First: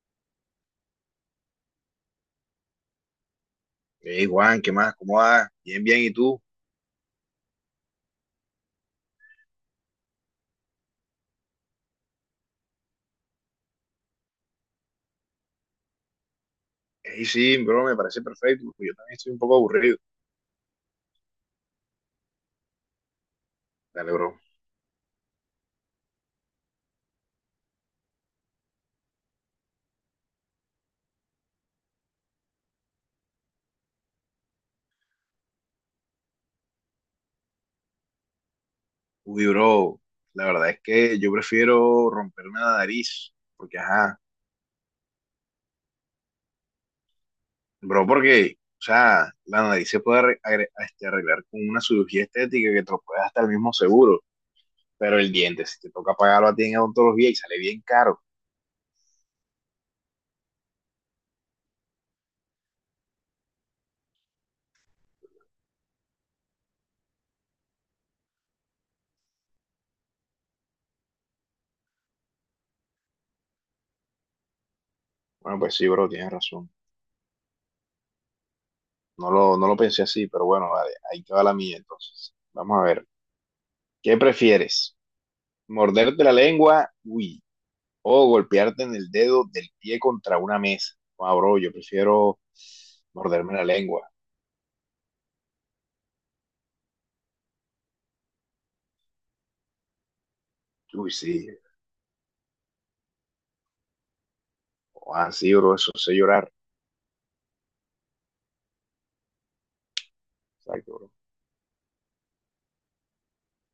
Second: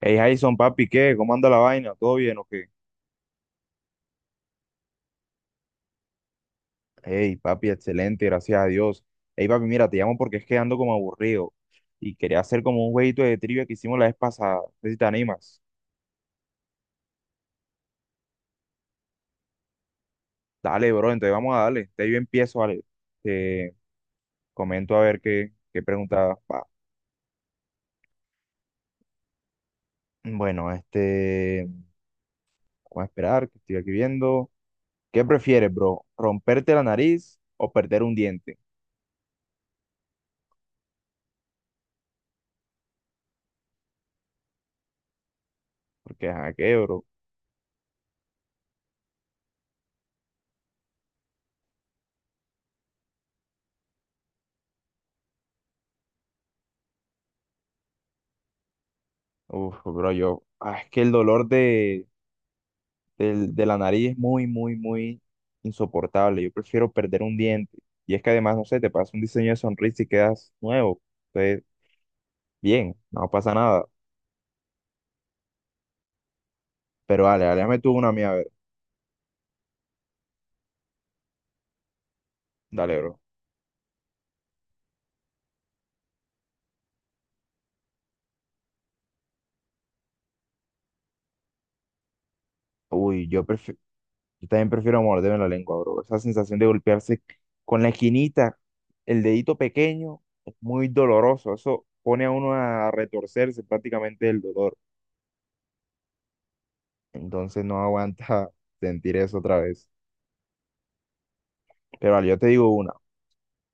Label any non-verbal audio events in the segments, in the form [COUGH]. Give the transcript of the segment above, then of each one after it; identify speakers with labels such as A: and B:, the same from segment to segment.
A: Hey Jason, papi, ¿qué? ¿Cómo anda la vaina? ¿Todo bien o qué?
B: Hey Juan, ¿qué más? ¿Cómo vas? Bien, bien, ¿y tú?
A: Hey, papi, excelente, gracias a Dios. Hey, papi, mira, te llamo porque es que ando como aburrido y quería hacer como un jueguito de trivia que hicimos la vez pasada. No sé si te animas.
B: Hey, sí, bro, me parece perfecto, porque yo también estoy un poco aburrido.
A: Dale, bro, entonces vamos a darle. Te yo empiezo, vale. Te
B: Dale, bro.
A: comento a ver qué pregunta va. Bueno, vamos a esperar, que estoy aquí viendo. ¿Qué prefieres, bro? ¿Romperte la nariz o perder un diente?
B: Uy, bro, la verdad es que yo prefiero romperme la nariz, porque, ajá,
A: Porque, ajá, ¿qué, bro?
B: bro, porque, o sea, la nariz se puede arreglar con una cirugía estética que te lo puede hasta el mismo seguro, pero el diente, si te toca pagarlo a ti en odontología y sale bien caro.
A: Uf, bro, es que el dolor de la nariz es muy, muy, muy insoportable. Yo prefiero perder un diente. Y es que además, no sé, te pasa un diseño de sonrisa y quedas nuevo. Entonces, bien, no pasa nada.
B: Bueno, pues sí, bro, tienes razón.
A: Pero dale, dale, dame tú una mía, a ver.
B: No lo pensé así, pero bueno, vale, ahí te va la mía entonces. Vamos a
A: Dale,
B: ver,
A: bro.
B: ¿qué prefieres? Morderte la lengua, uy. O golpearte en el dedo del pie contra una mesa. Ah, bro, yo prefiero
A: Uy, yo
B: morderme la
A: prefiero,
B: lengua.
A: yo también prefiero morderme la lengua, bro. Esa sensación de golpearse con la esquinita, el dedito pequeño, es muy
B: Uy, sí.
A: doloroso. Eso pone a uno a retorcerse prácticamente el dolor.
B: Ah, sí, bro, eso sé llorar.
A: Entonces no aguanta [LAUGHS] sentir eso otra vez.
B: Exacto, bro.
A: Pero vale, yo te digo una.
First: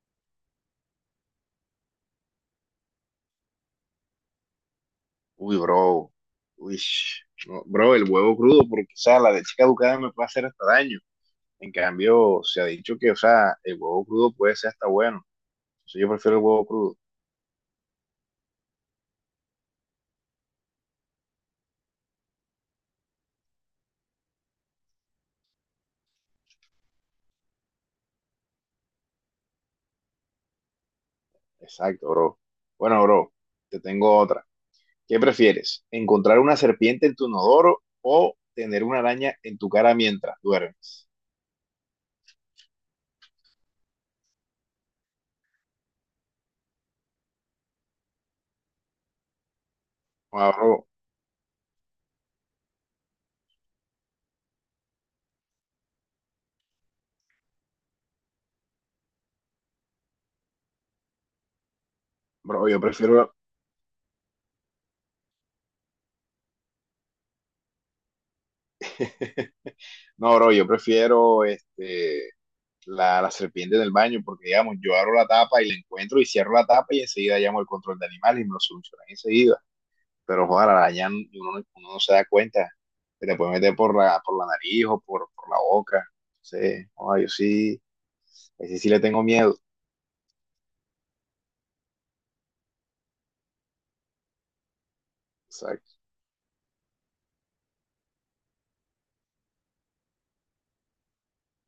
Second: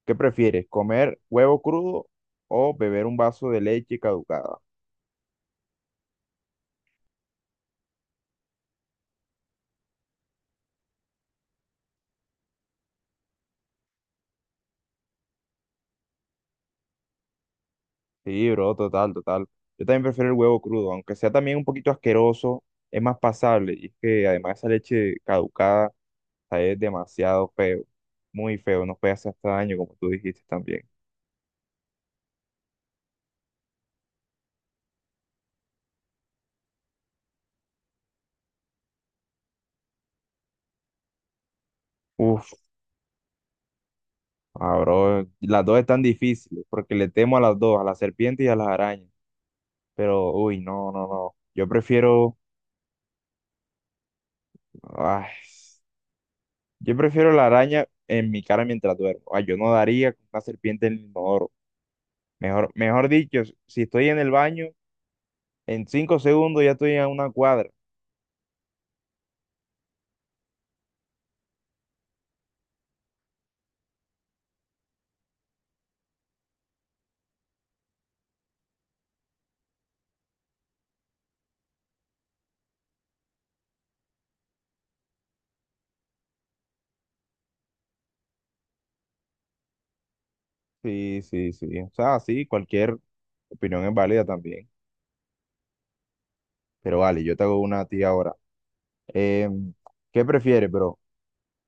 A: ¿Qué prefieres? ¿Comer huevo crudo o beber un vaso de leche caducada?
B: Uy, bro. Uy, no, bro, el huevo crudo, porque, o sea, la leche caducada me puede hacer hasta daño. En cambio, se ha dicho que, o sea, el huevo crudo puede ser hasta bueno. Entonces yo prefiero el huevo crudo.
A: Sí, bro, total, total. Yo también prefiero el huevo crudo, aunque sea también un poquito asqueroso, es más pasable. Y es que además esa leche caducada, o sea, es demasiado feo, muy feo, nos puede hacer hasta daño, como tú dijiste también.
B: Exacto, bro. Bueno, bro, te tengo otra. ¿Qué prefieres? ¿Encontrar una serpiente en tu inodoro o tener una araña en tu cara mientras duermes?
A: Uf, bro, las dos están difíciles, porque le temo a las dos, a las serpientes y a las arañas. Pero,
B: No,
A: uy,
B: bro,
A: no, no, no. Ay, Yo prefiero la araña en mi cara mientras duermo. Ah, yo no daría con una serpiente en el inodoro.
B: bro,
A: Mejor, mejor dicho, si estoy en el baño, en 5 segundos ya estoy a una cuadra.
B: [LAUGHS] no, bro, yo prefiero la serpiente en el baño porque, digamos, yo abro la tapa y la encuentro y cierro la tapa y enseguida llamo al control de animales y me lo solucionan enseguida. Pero, joder, la araña uno, uno no se da cuenta. Se te puede meter por la nariz o por la boca. Sí, joda, yo sí, ese sí le tengo miedo.
A: Sí, sí, sí. O sea, sí, cualquier opinión es válida también. Pero vale, yo te hago una a ti ahora. Em, ¿Qué prefieres, bro?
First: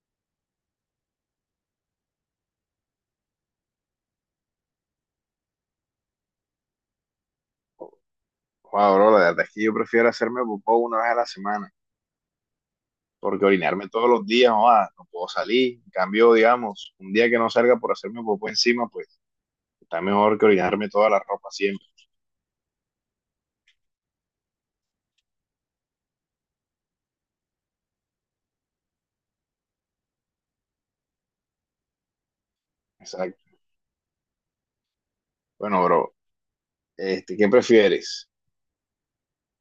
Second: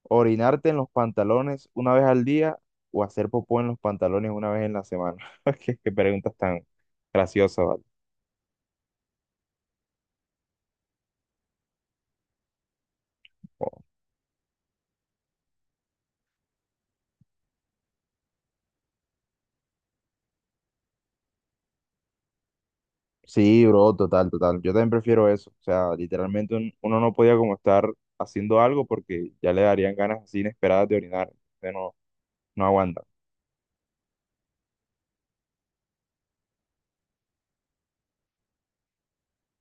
A: ¿Orinarte en los pantalones una vez al día o hacer popó en los pantalones una vez en la semana? [LAUGHS] Qué preguntas tan graciosas, ¿vale?
B: Joder, bro, la verdad es que yo prefiero hacerme popó una vez a la semana, porque orinarme todos los días, joder, no puedo salir. En cambio, digamos, un día que no salga por hacerme popó encima, pues está mejor que orinarme toda la ropa siempre.
A: Sí, bro, total, total. Yo también prefiero eso. O sea, literalmente uno no podía como estar haciendo algo porque ya le darían ganas así inesperadas de orinar. Entonces no, no aguanta.
B: Exacto. Bueno, bro, ¿qué prefieres?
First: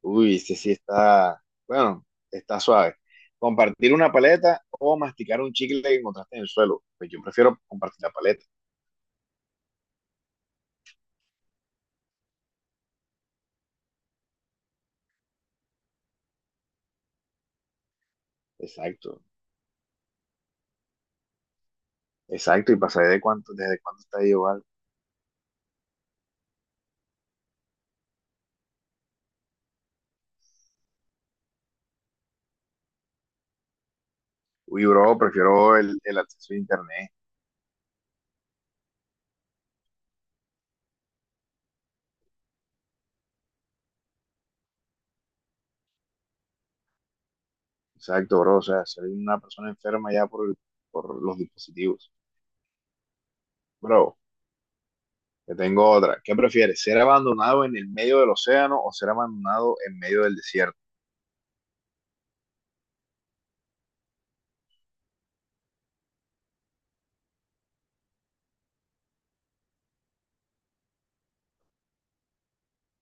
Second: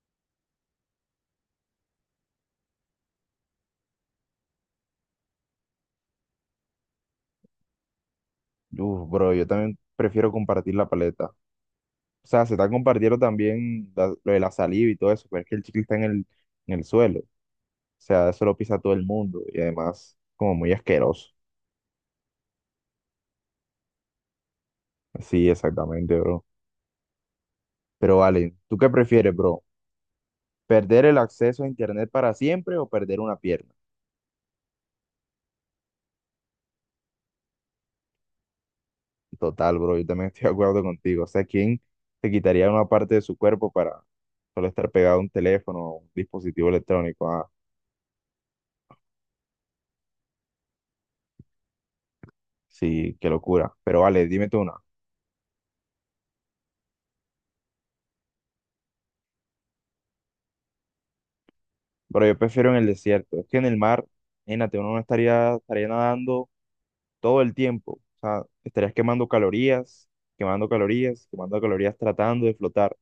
B: Uy, este sí está, bueno, está suave. ¿Compartir una paleta o masticar un chicle que encontraste en el suelo? Pues yo prefiero compartir la paleta.
A: Uf, bro, yo también prefiero compartir la paleta. O sea, se está compartiendo también lo de la saliva y todo eso, pero es que el chicle está en el suelo. O sea, eso lo pisa todo el
B: Exacto,
A: mundo y además como muy asqueroso.
B: exacto. Y pasaré desde cuánto está ahí igual.
A: Sí, exactamente, bro. Pero vale, ¿tú qué prefieres, bro? ¿Perder el acceso a internet para siempre o perder una pierna?
B: Uy, bro, prefiero el acceso a internet.
A: Total, bro, yo también estoy de acuerdo contigo. O sea, ¿quién se quitaría una parte de su cuerpo para solo estar pegado a un teléfono o un dispositivo electrónico? Ah,
B: Exacto, bro. O sea, ser una persona enferma ya por los dispositivos.
A: sí, qué locura. Pero
B: Bro,
A: vale, dime tú una.
B: te tengo otra. ¿Qué prefieres? ¿Ser abandonado en el medio del océano o ser abandonado en medio del desierto?
A: Pero yo prefiero en el desierto. Es que en el mar, imagínate, uno no estaría, estaría nadando todo el tiempo. O sea, estarías quemando calorías, quemando calorías, quemando calorías tratando de flotar.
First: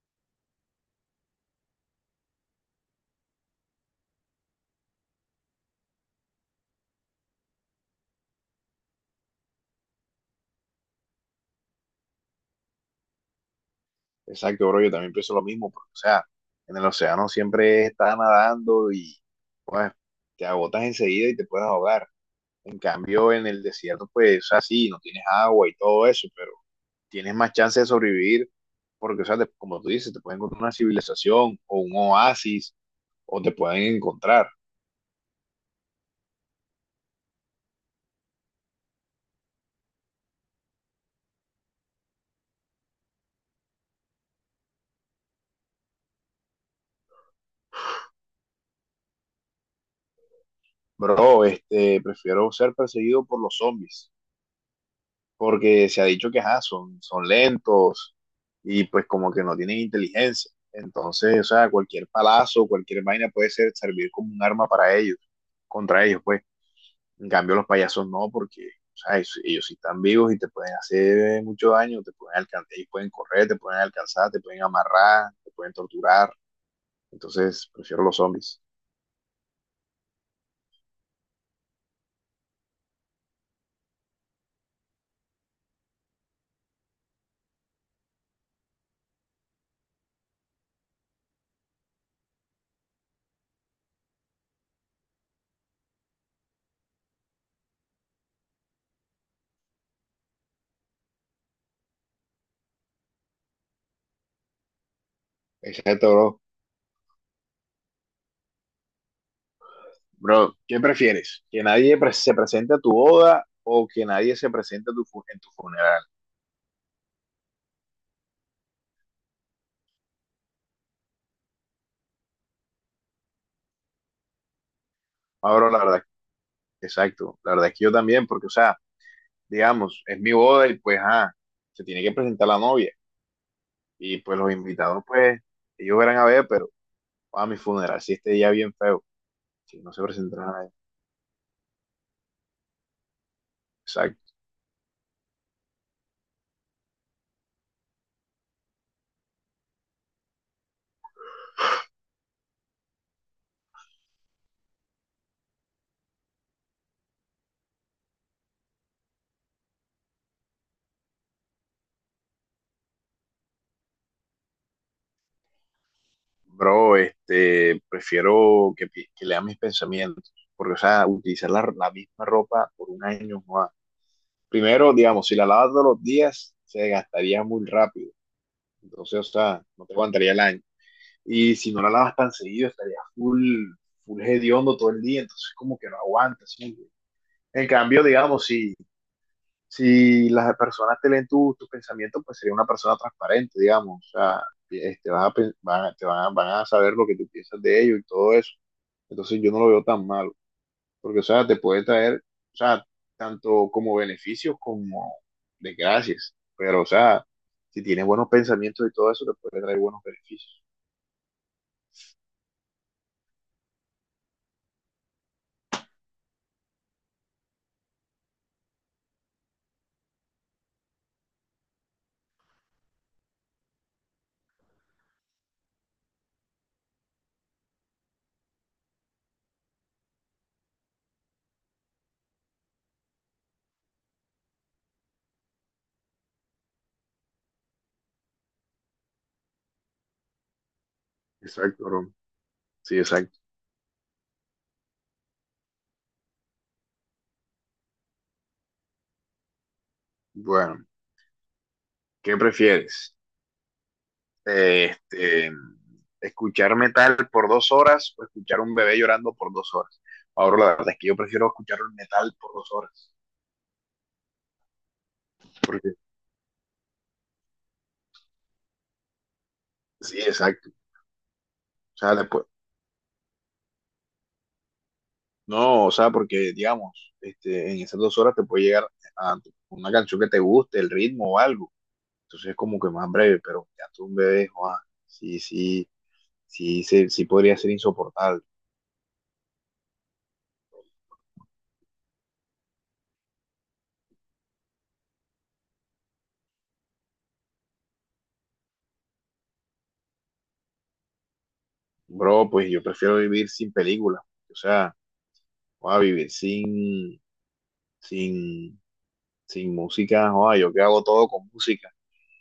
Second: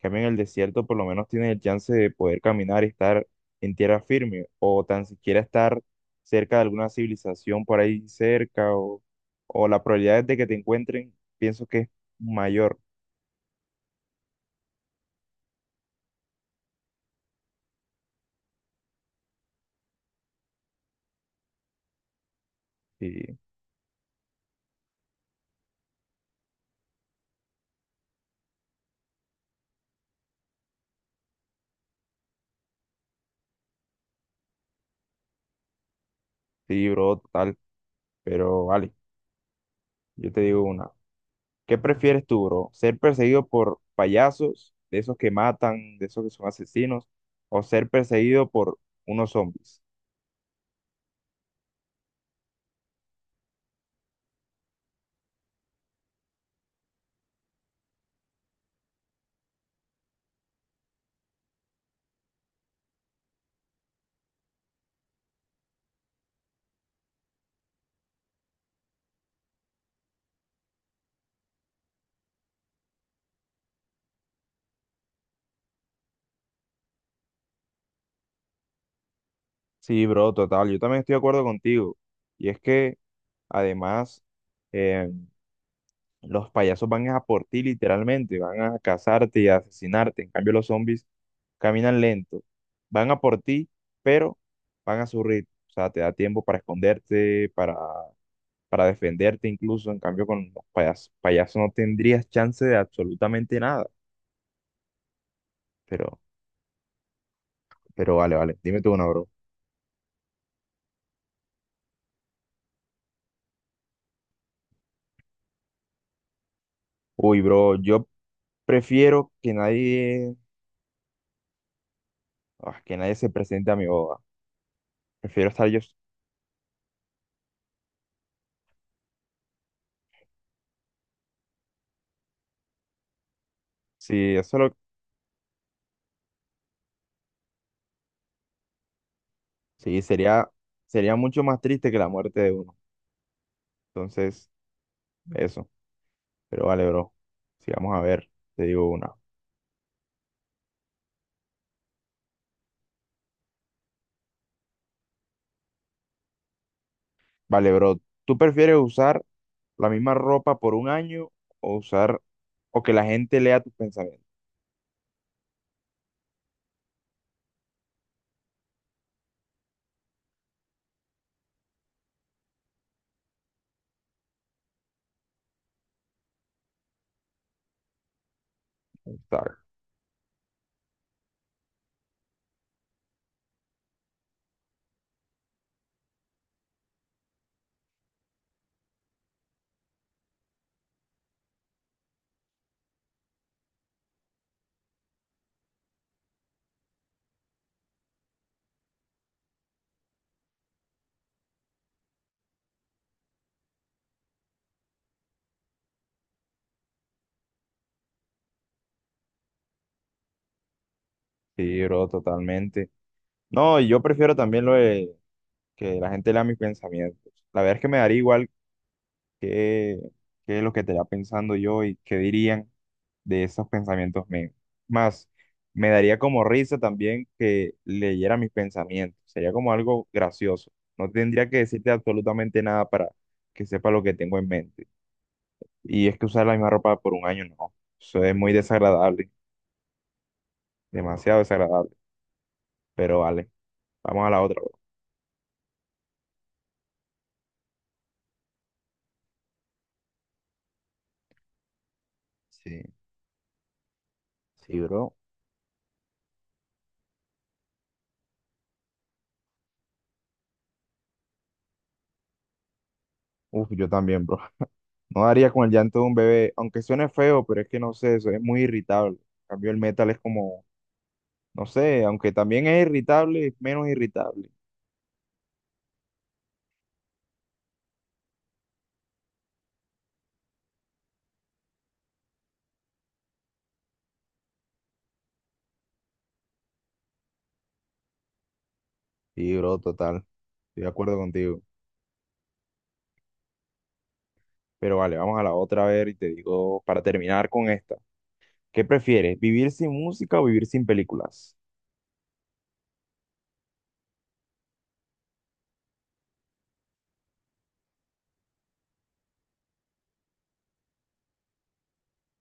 A: Cambio, en el desierto por lo menos tienes el chance de poder caminar y estar en tierra firme o tan siquiera estar cerca de alguna civilización por ahí cerca o la probabilidad de que te encuentren, pienso que es mayor.
B: Exacto, bro. Yo también pienso lo mismo, porque, o sea, en el océano siempre estás nadando y, pues, te agotas enseguida y te puedes ahogar. En cambio,
A: Sí,
B: en el desierto, pues, o sea, sí, no tienes agua y todo eso, pero tienes más chance de sobrevivir porque, o sea, como tú dices, te pueden encontrar una civilización o un oasis o te pueden encontrar.
A: sí, bro, total. Pero vale, yo te digo una. ¿Qué prefieres tú, bro? ¿Ser perseguido por payasos, de esos que matan, de esos que son asesinos, o ser perseguido por unos zombies?
B: Bro, prefiero ser perseguido por los zombies, porque se ha dicho que ajá, son lentos y pues como que no tienen inteligencia. Entonces, o sea, cualquier palazo, cualquier vaina puede servir como un arma para ellos, contra ellos, pues. En cambio, los payasos no, porque o sea, ellos sí están vivos y te pueden hacer mucho daño, te pueden alcanzar, ellos pueden correr, te pueden alcanzar, te pueden amarrar, te pueden torturar. Entonces, prefiero los zombies.
A: Sí, bro, total. Yo también estoy de acuerdo contigo. Y es que, además, eh, los payasos van a por ti literalmente, van a cazarte y a asesinarte. En cambio, los zombies caminan lento, van a por ti, pero van a su ritmo. O sea, te da tiempo para esconderte, para defenderte incluso. En cambio, con los payasos no tendrías chance de absolutamente nada.
B: Exacto,
A: Pero,
B: bro.
A: pero vale, vale. Dime tú una, bro.
B: Bro, ¿qué prefieres? ¿Que nadie se presente a tu boda o que nadie se presente en tu funeral?
A: Uy, bro, yo prefiero que nadie se presente a mi boda. Prefiero
B: Ah,
A: estar
B: bro, la
A: yo.
B: verdad, exacto. La verdad es que yo también, porque, o sea, digamos, es mi boda y pues, ah, se tiene que presentar la novia. Y
A: Sí,
B: pues los
A: eso lo.
B: invitados, pues, ellos verán a ver, pero a mi funeral, si este día bien feo, si no
A: Sí,
B: se presenta
A: sería,
B: nadie.
A: sería mucho más triste que la muerte de uno.
B: Exacto.
A: Entonces, eso. Pero vale, bro. Sí, vamos a ver. Te digo una. Vale, bro. ¿Tú prefieres usar la misma ropa por un año o usar... o que la gente lea tus pensamientos?
B: Bro, prefiero que lea mis pensamientos, porque, o sea, utilizar la misma ropa por un año, joda, primero, digamos, si la lavas todos los días, se gastaría muy rápido. Entonces, o
A: Dark.
B: sea, no te aguantaría el año. Y si no la lavas tan seguido, estaría full, full hediondo todo el día. Entonces, como que no aguantas, ¿sí? En cambio, digamos, si las personas te leen tus pensamientos, pues sería una persona transparente, digamos. O sea, vas a, pen- van, a- te van, a, van a saber lo que tú piensas de ellos y todo eso. Entonces, yo no lo veo tan malo porque, o sea, te puede traer, o sea, tanto como beneficios como desgracias, pero, o sea, si tienes buenos pensamientos y todo eso, te puede traer buenos beneficios.
A: Sí, bro, totalmente. No, y yo prefiero también lo de que la gente lea mis pensamientos. La verdad es que me daría igual qué que lo que estaría pensando yo y qué dirían de esos pensamientos míos. Más, me daría como risa también que leyera mis pensamientos. Sería como algo gracioso. No tendría que decirte absolutamente nada para que sepa lo que tengo en mente. Y es que usar la misma ropa por un año, no. Eso es muy desagradable, demasiado
B: Exacto,
A: desagradable.
B: Roma. Sí,
A: Pero
B: exacto.
A: vale, vamos a la otra, bro.
B: Bueno, ¿qué
A: Sí.
B: prefieres?
A: Sí,
B: Eh,
A: bro.
B: Este, escuchar metal por 2 horas o escuchar un bebé llorando por 2 horas. Ahora, la verdad es que yo prefiero escuchar un metal por 2 horas,
A: Uf, yo también, bro. No daría con el
B: porque
A: llanto de un bebé, aunque suene feo, pero es que no sé, eso es muy irritable. En cambio, el metal es
B: sí,
A: como,
B: exacto.
A: no
B: O
A: sé,
B: sea,
A: aunque
B: después.
A: también es irritable, es menos irritable.
B: No, o sea, porque digamos, en esas 2 horas te puede llegar a una canción que te guste, el ritmo o algo. Entonces es como que más breve, pero ya tú un bebé, joa, sí, sí, sí, sí, sí podría ser insoportable.
A: Sí, bro, total. Estoy de acuerdo contigo. Pero vale, vamos a la otra a ver y te digo, para terminar con esta, ¿qué prefieres? ¿Vivir sin música o vivir sin películas?
B: Bro, pues yo prefiero vivir sin película. O sea, joa, vivir sin, sin música, joa, yo que hago todo con música.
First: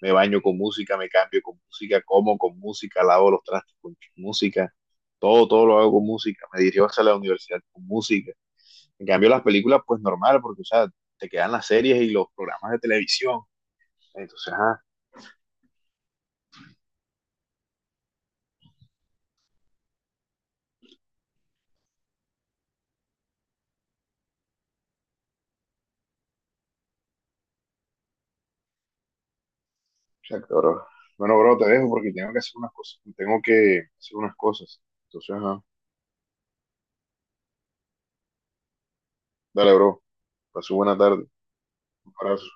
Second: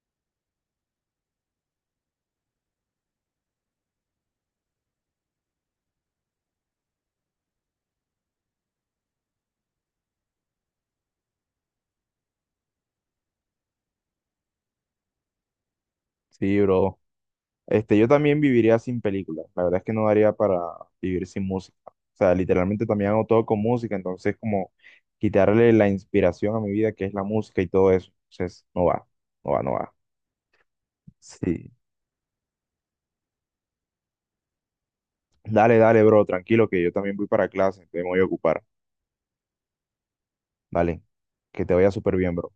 B: Me baño con música, me cambio con música, como con música, lavo los trastes con música, todo, todo lo hago con música. Me dirijo hacia la universidad con música. En cambio, las películas, pues normal, porque, o sea, te quedan las series y los programas de televisión. Entonces,
A: Sí, bro. Yo también viviría sin películas. La verdad es que no daría para vivir sin música. O sea, literalmente también hago todo con música, entonces como quitarle la inspiración a mi vida, que es la música y todo eso. Entonces, no va, no va, no va.
B: exacto, bro. Bueno, bro, te
A: Sí.
B: dejo porque tengo que hacer unas cosas. Tengo que hacer unas cosas. Entonces, ajá.
A: Dale, dale, bro, tranquilo, que yo también voy para clase, te voy a ocupar.
B: Dale, bro. Pasó buena
A: Vale,
B: tarde.
A: que te vaya
B: Un
A: súper bien,
B: abrazo.
A: bro.